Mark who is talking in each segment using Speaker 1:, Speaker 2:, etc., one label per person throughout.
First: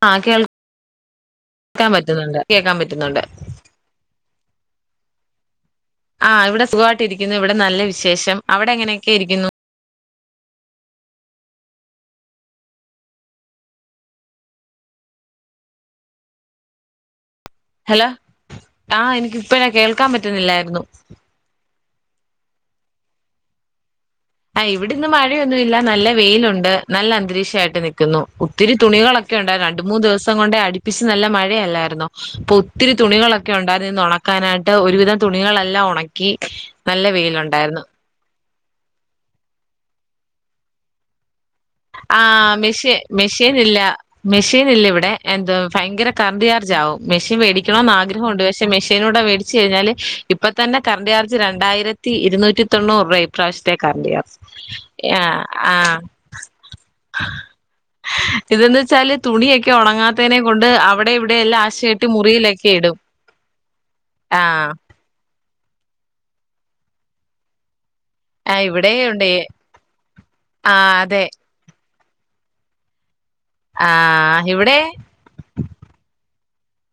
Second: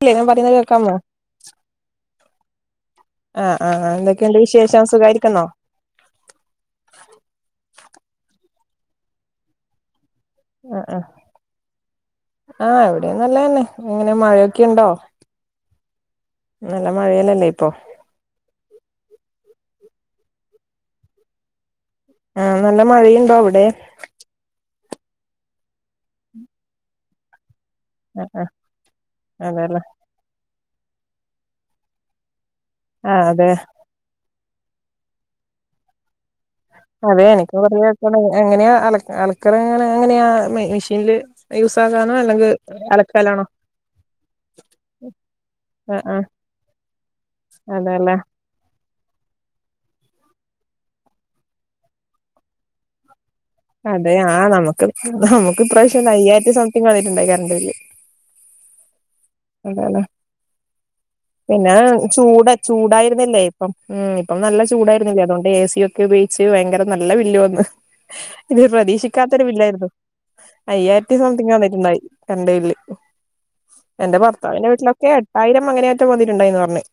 Speaker 1: ഇല്ലേ ഞാൻ പറയുന്നേ കേൾക്കാമോ
Speaker 2: ക്കാൻ പറ്റുന്നുണ്ട് കേൾക്കാൻ പറ്റുന്നുണ്ട്
Speaker 1: ആഹ് ആഹ് ആഹ് എന്തൊക്കെയുണ്ട് വിശേഷം സുഖായിരിക്കുന്നോ
Speaker 2: ആഹ് ഇവിടെ സുഖമായിട്ട് ഇരിക്കുന്നു ഇവിടെ നല്ല വിശേഷം അവിടെ എങ്ങനെയൊക്കെ ഇരിക്കുന്നു
Speaker 1: ആഹ് ആഹ് ആഹ് ഇവിടെയുംനല്ലന്നെ ഇങ്ങനെ മഴയൊക്കെ ണ്ടോ നല്ല മഴ ല്ലല്ലേ ഇപ്പം
Speaker 2: ഹലോ ആഹ് എനിക്കിപ്പഴാ കേൾക്കാൻ പറ്റുന്നില്ലായിരുന്നു
Speaker 1: ആഹ് നല്ല മഴയുണ്ടോ അവിടെ
Speaker 2: ആഹ് ഇവിടെ ഇന്ന് മഴയൊന്നുല്ല നല്ല വെയിലുണ്ട് നല്ല അന്തരീക്ഷായിട്ട് നി ക്ക്ന്നു
Speaker 1: ആഹ് ആഹ്
Speaker 2: ഒത്തിരി തുണികളൊക്കെ ഉണ്ടായിരുന്നു
Speaker 1: അതെല്ലേ
Speaker 2: രണ്ട് മൂന്ന് ദിവസം കൊണ്ടേ അടുപ്പിച്ച് നല്ല മഴയല്ലായിരുന്നോ അപ്പൊ ഒത്തിരി
Speaker 1: ആഹ് അതെ
Speaker 2: തുണികളൊക്കെ ഉണ്ടായിര്ന്ന് ഇന്ന് ഒണക്കാനായിട്ട് ഒരുവിധം തുണികളെല്ലാം ഒണക്കി
Speaker 1: അതെ എനിക്കും കൊറെ അലക്കാണ്ടായിനി എങ്ങനെയാ അല അലക്കലെങ്ങനെ എങ്ങനെയാ മെ മിഷീന്ല് യൂസാക
Speaker 2: ആഹ് മെഷി മെഷീൻ ഇല്ല മെഷീൻ ഇല്ല ഇവിടെ എന്തോ
Speaker 1: ആഹ്
Speaker 2: ഭയങ്കര
Speaker 1: ആഹ്
Speaker 2: കറണ്ട് ചാർജ് ആവും മെഷീൻ വേടിക്കണോന്ന്
Speaker 1: അതെല്ലേ
Speaker 2: ആഗ്രഹം ഉണ്ട് പക്ഷെ മെഷീനൂടെ വേടിച്ച് കഴിഞ്ഞാല് ഇപ്പ തന്നെ കറണ്ട് ചാർജ് രണ്ടായിരത്തി ഇരുന്നൂറ്റി തൊണ്ണൂറ് രൂപ യി
Speaker 1: അതെ ആ നമുക്ക്
Speaker 2: ആഹ്
Speaker 1: നമുക്ക്
Speaker 2: ആഹ്
Speaker 1: ഇപ്രാവശ്യം അയ്യായിരത്തി സംതിങ് വന്നിട്ടുണ്ടായി കരണ്ട് ബില്ല്
Speaker 2: ഇതെന്താച്ചാല് തുണിയൊക്കെ
Speaker 1: അതെല്ലേ
Speaker 2: ഉണങ്ങാത്തേനെ കൊണ്ട് അവി
Speaker 1: പിന്നെ ചൂട ചൂടായിരുന്നില്ലേ ഇപ്പം ഉം ഇപ്പം നല്ല
Speaker 2: ആഹ്
Speaker 1: ചൂടായി രുന്നില്ലേ അതുകൊണ്ട് ഏ സി ഒക്കെ ഉപയോഗിച്ച് ഭയങ്കര നല്ല ബില്ല് വന്ന് ഇത്
Speaker 2: ആഹ് ഇവിടെ ഉണ്ട്
Speaker 1: പ്രതീക്ഷിക്കാത്തൊരു ബില്ലായിരുന്നു
Speaker 2: ആഹ്
Speaker 1: അയ്യായിരത്തി
Speaker 2: അതെ
Speaker 1: സംതിങ് വന്നിട്ടുണ്ടായി കരണ്ട് ബില്ല് എന്റെ
Speaker 2: ആഹ്
Speaker 1: ഭർത്താവിന്റെ
Speaker 2: ഇവിടെ
Speaker 1: വീട്ടിലൊക്കെ എട്ടായിരം അങ്ങനെ റ്റെ വന്നിട്ടുണ്ടായീന്ന് പറഞ്ഞ്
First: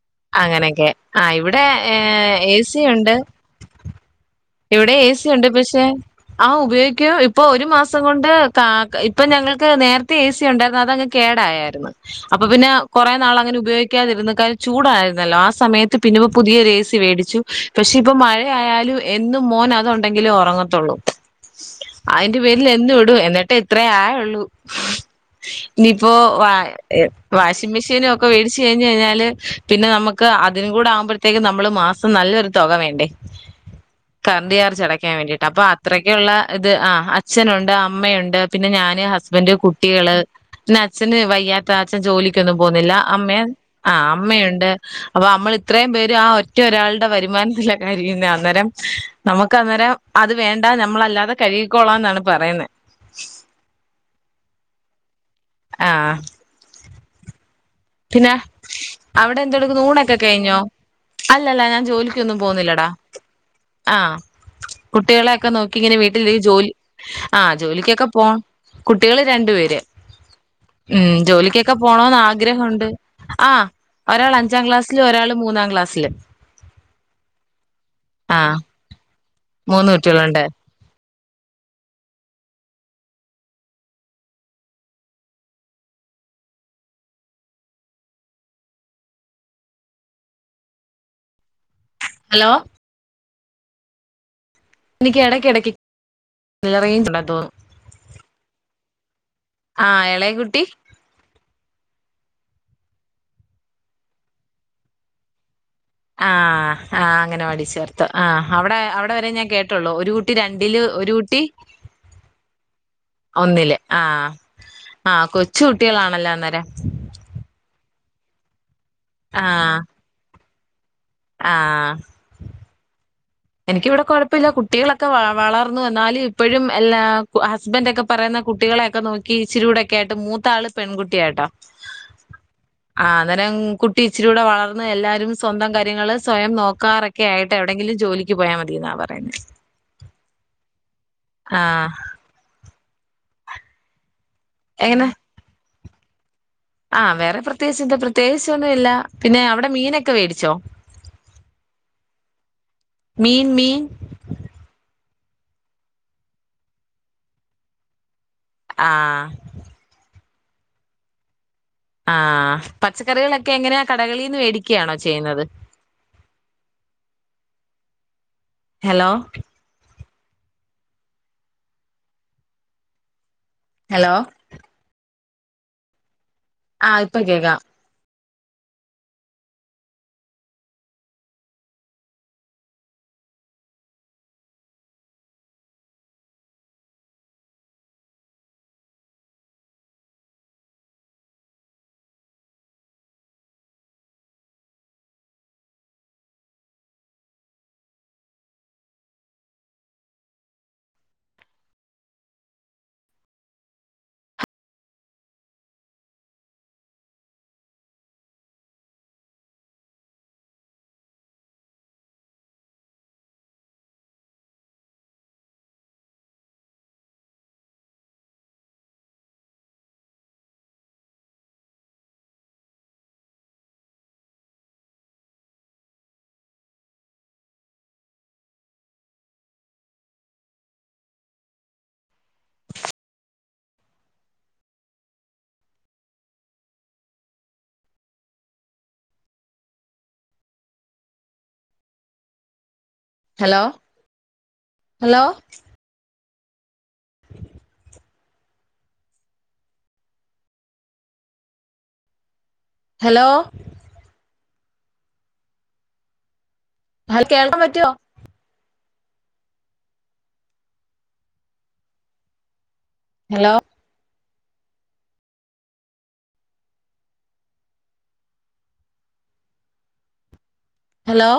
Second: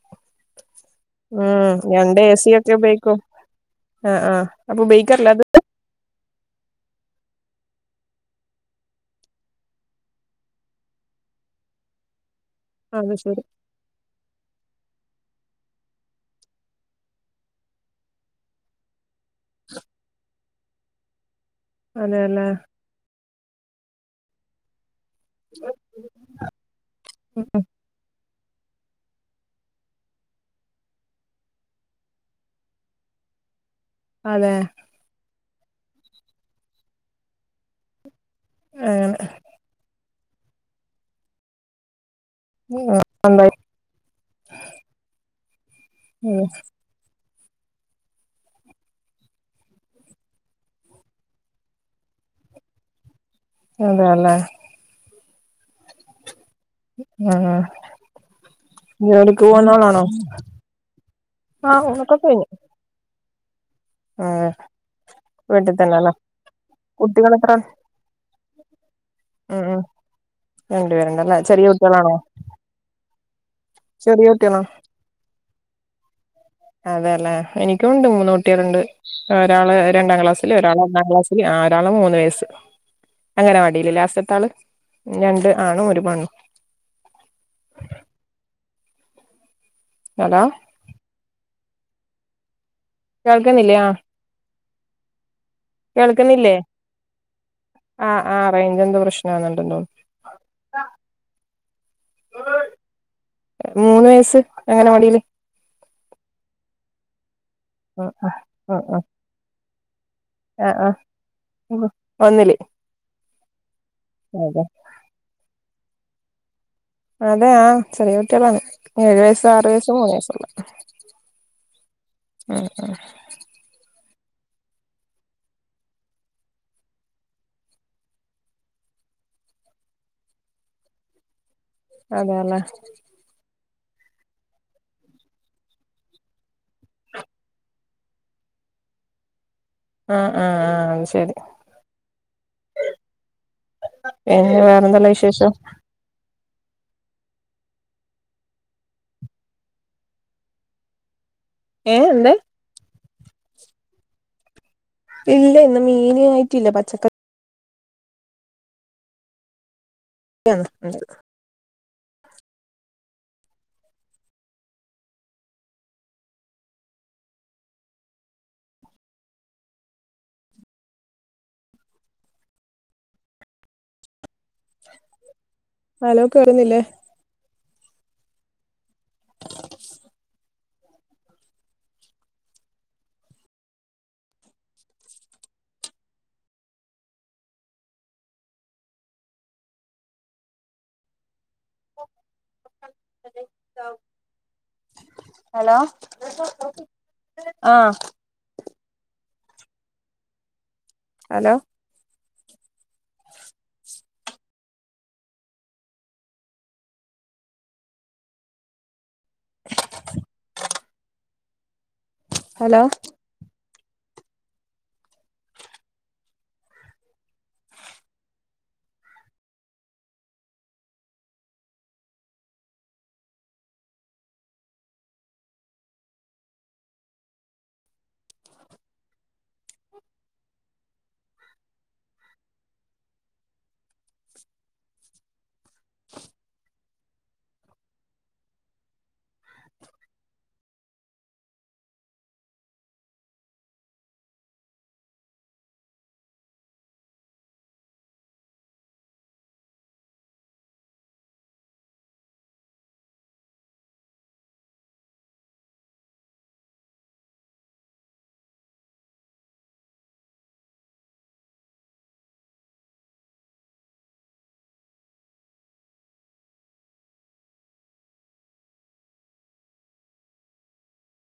Speaker 2: അങ്ങനെയൊക്കെ ആഹ് ഇവിടെ
Speaker 1: ഉം
Speaker 2: ഏ
Speaker 1: രണ്ട് എ
Speaker 2: ഏ
Speaker 1: ഒക്കെ
Speaker 2: സി ഉണ്ട്
Speaker 1: ഉപയോഗിക്കും ആഹ് ആഹ് അപ്പൊ
Speaker 2: ഇവിടെ എ സി
Speaker 1: ഉപയോഗിക്കാറില്ല അത്
Speaker 2: ഉണ്ട് പക്ഷെ ആഹ് ഉപയോഗിക്കും ഇപ്പൊ ഒരു മാസം കൊണ്ട് കാ ക്ക ഇപ്പം ഞങ്ങൾക്ക് നേരത്തെ ഏ സി ഉണ്ടായിരുന്നു അതങ്ങ് കേടായാരുന്നു അപ്പം പിന്നെ
Speaker 1: അത്
Speaker 2: കുറേ നാൾ
Speaker 1: ശരി
Speaker 2: അങ്ങനെ ഉപയോഗി ക്കാതിരുന്ന് കാര്യം ചൂടായിരുന്നല്ലോ ആ സമയത്ത് പിന്നോ പുതിയ ഓര് ഏ സി വേടിച്ചു പക്ഷെ ഇപ്പൊ മഴയാലും എന്നും മോൻ അതു ഉണ്ടെങ്കിലെ ഒറങ്ങത്തുള്ളൂ അയിന്റെ
Speaker 1: അതെല്ലേ
Speaker 2: പേരിൽ എന്നും ഇടും എന്നിട്ട് അത്ര ആയൊള്ളൂ ഇനിയിപ്പോ വ എ വാഷിംഗ് മെഷീനൊ ക്കെ വേടിച്ച് കഴിഞ്ഞ് കഴിഞ്ഞാല് പിന്നെ നമുക്ക് അതിനും കൂടെ ആവുമ്പഴത്തേക്കും നമ്മള് മാസം നല്ലൊരു തുക വേണ്ടേ
Speaker 1: അതെ
Speaker 2: കറണ്ട് ചാർജടക്കാൻ വേണ്ടിയിട്ട് അപ്പൊ അത്രയ്ക്കുള്ള ഇത് ആ അച്ഛനുണ്ട് അമ്മയു ണ്ട് പിന്നെ ഞാന് ഹസ്ബൻഡ് കുട്ടികള് പിന്നെ അച്ഛന് വയ്യാ അച്ചൻ ജോലിക്കൊന്നും പോവുന്നില്ല
Speaker 1: അങ്ങനെ
Speaker 2: അമ്മേ
Speaker 1: എന്തായി
Speaker 2: ആ അമ്മയുണ്ട് അപ്പൊ നമ്മൾ ഇത്രയും പേര് ആ ഒറ്റ ഒരാളുടെ വരുമാനത്തിലൊക്കൊര്ക്കുന്ന അന്നേരം നമുക്ക് അന്നേരം അത് വേണ്ട നമ്മളല്ലാതെ കഴുകിക്കോളാം എന്നാണ് പറയുന്നെ
Speaker 1: അതേല്ലേ
Speaker 2: ആഹ്
Speaker 1: ആഹ്
Speaker 2: പിന്നെ അവിടെ
Speaker 1: ജോലിക്ക് പോകുന്ന
Speaker 2: എന്തടക്ക
Speaker 1: ആളാണോ
Speaker 2: ഊണൊക്കെ കഴിഞ്ഞോ അല്ലല്ല
Speaker 1: ആഹ്
Speaker 2: ഞാൻ
Speaker 1: ഊണൊക്കെ
Speaker 2: ജോലിക്ക് ഒന്നും
Speaker 1: കഴിഞ്ഞു
Speaker 2: പോന്നില്ലടാ ആഹ
Speaker 1: ഉം
Speaker 2: കുട്ടികളെക്കെ
Speaker 1: വീട്ടിൽ
Speaker 2: നോക്കി ഇങ്ങനെ
Speaker 1: തന്നെല്ലേ
Speaker 2: വീട്ടിൽ ജോലി
Speaker 1: കുട്ടികൾ
Speaker 2: ആഹ
Speaker 1: എത്ര
Speaker 2: ജോലിക്കൊക്കെ പോണം കുട്ടികള് രണ്ടു
Speaker 1: ഉം ഉം
Speaker 2: പേര്
Speaker 1: രണ്ടു
Speaker 2: ഉം
Speaker 1: പേരുണ്ടല്ലേ ചെറിയ
Speaker 2: ജോലിക്കൊക്കെ
Speaker 1: കുട്ടികളാണോ
Speaker 2: പോണോന്ന ആഗ്രഹുണ്ട് ആഹ
Speaker 1: ചെറിയ
Speaker 2: ഒരാൾ
Speaker 1: കുട്ടികളാ
Speaker 2: അഞ്ചാം ക്ലാസ്സില് ഒരാള് മൂന്നാം ക്ലാസ്സില്
Speaker 1: അതെയല്ലേ എനിക്കുണ്ട്
Speaker 2: ആഹ്
Speaker 1: മൂന്നൂട്ടിള്ണ്ട് ഒരാള്
Speaker 2: മൂന്ന്
Speaker 1: രണ്ടാം
Speaker 2: കുട്ടികളുണ്ട്
Speaker 1: ക്ലാസ്സില് ഒരാള് ഒന്നാം ക്ലാസ് ആരാള മൂന്ന് വയസ്സ് അംഗനവാടില് ലാസ്റ്റത്ത ആൾ രണ്ട് ആണും ഒരു പെണ്ണും ഹലോ
Speaker 2: ഹലോ
Speaker 1: കേൾക്കുന്നില്ലേ ആഹ
Speaker 2: എനിക്ക് ഇടക്ക് ഇടക്ക് റേഞ്ച് ഇണ്ടാവുമ്പോ തോന്നും
Speaker 1: ആഹ ആഹ റേഞ്ച് എന്ത് പ്രശ്ന ഇണ്ടോ തോന്നുന്നു
Speaker 2: ആഹ് ഇളയ കുട്ടി
Speaker 1: മൂന്ന് വയസ് അംഗനവാടില്
Speaker 2: ആ ആഹ് അങ്ങനവാടി ചേർത്ത് ആ അവിടെ അവിടെ വരെ ഞാൻ കേട്ടുള്ളൂ ഒരുകു കുട്ടി
Speaker 1: ആ ആ
Speaker 2: രണ്ടില്
Speaker 1: ആ
Speaker 2: ഒരു കുട്ടി
Speaker 1: ഒന്നില്
Speaker 2: ഒന്നില് ആഹ്
Speaker 1: അതെ
Speaker 2: ആ കൊച്ച് കുട്ടികളാണല്ലോ അന്നേരം
Speaker 1: അതെയ ആ ചെറിയ കുട്ടികളാണ് ഏഴു വയസ്സ് ആറു
Speaker 2: ആഹ്
Speaker 1: വയസ്സ് മൂന്ന് വയസ്സുള്ള
Speaker 2: ആഹ്
Speaker 1: ആഹ് ആഹ്
Speaker 2: എനിക്കിവിടെ കുഴപ്പല്ല കുട്ടികളൊക്കെ വ വളർന്നു ന്നാലും ഇപ്പോഴും എല്ലാ ഹസ്ബന്റൊക്കെ പൊ പറയുന്ന കുട്ടികളെയൊക്കെ നോക്കി ഇച്ചിരിയൂടൊക്കായിട്ട് മൂത്താ ആള് പെൺകുട്ടിയ ട്ടോ
Speaker 1: അതെ ലെ
Speaker 2: ആ ന്നേരം കുട്ടി ഇച്ചിരൂടെ വളർന്ന് എല്ലാവരും സ്വന്തം കാര്യങ്ങൾ സ്വയം നോക്കാറൊക്കെ ആയിട്ട് എവിടെെങ്കിലും ജോലിക്ക് ക്ക്‌ പോയാ മതിയെ ന്നാ പറയുന്നെ
Speaker 1: ആ് ആഹ് ആ ശരി
Speaker 2: ആഹ്
Speaker 1: [unintelligible] വേറെന്തല്ല വിശേഷം
Speaker 2: ആ വേറെ പ്രത്യേകിച്ച് എന്താ പ്രത്യേകിച്ചൊന്നും ഇല്ല പിന്നെ അവിടെ മീനൊക്കെ മേടിച്ചോ
Speaker 1: ഏ എന്ത്‌
Speaker 2: മീൻ മീൻ
Speaker 1: ഇല്ല ഇന്ന് മീന് ആയിട്ടില്ല പച്ചക്ക
Speaker 2: ആഹ
Speaker 1: [unintelligible]
Speaker 2: ആഹ പച്ചക്കറികളൊക്കെ എങ്ങനെയാ കടകളിന്ന് മേടിക്കുകയാണോ ചെയ്യുന്നത് ഹലോ ഹലോ
Speaker 1: ഹലോ കേൾക്ക്ന്നില്ല
Speaker 2: അത്പ്പ കേക്കാ
Speaker 1: ഹലോ ആഹ് hello hello
Speaker 2: hello hello hello ഹൽ കേൾക്കാൻ പറ്റുവോ ഹലോ ഹലോ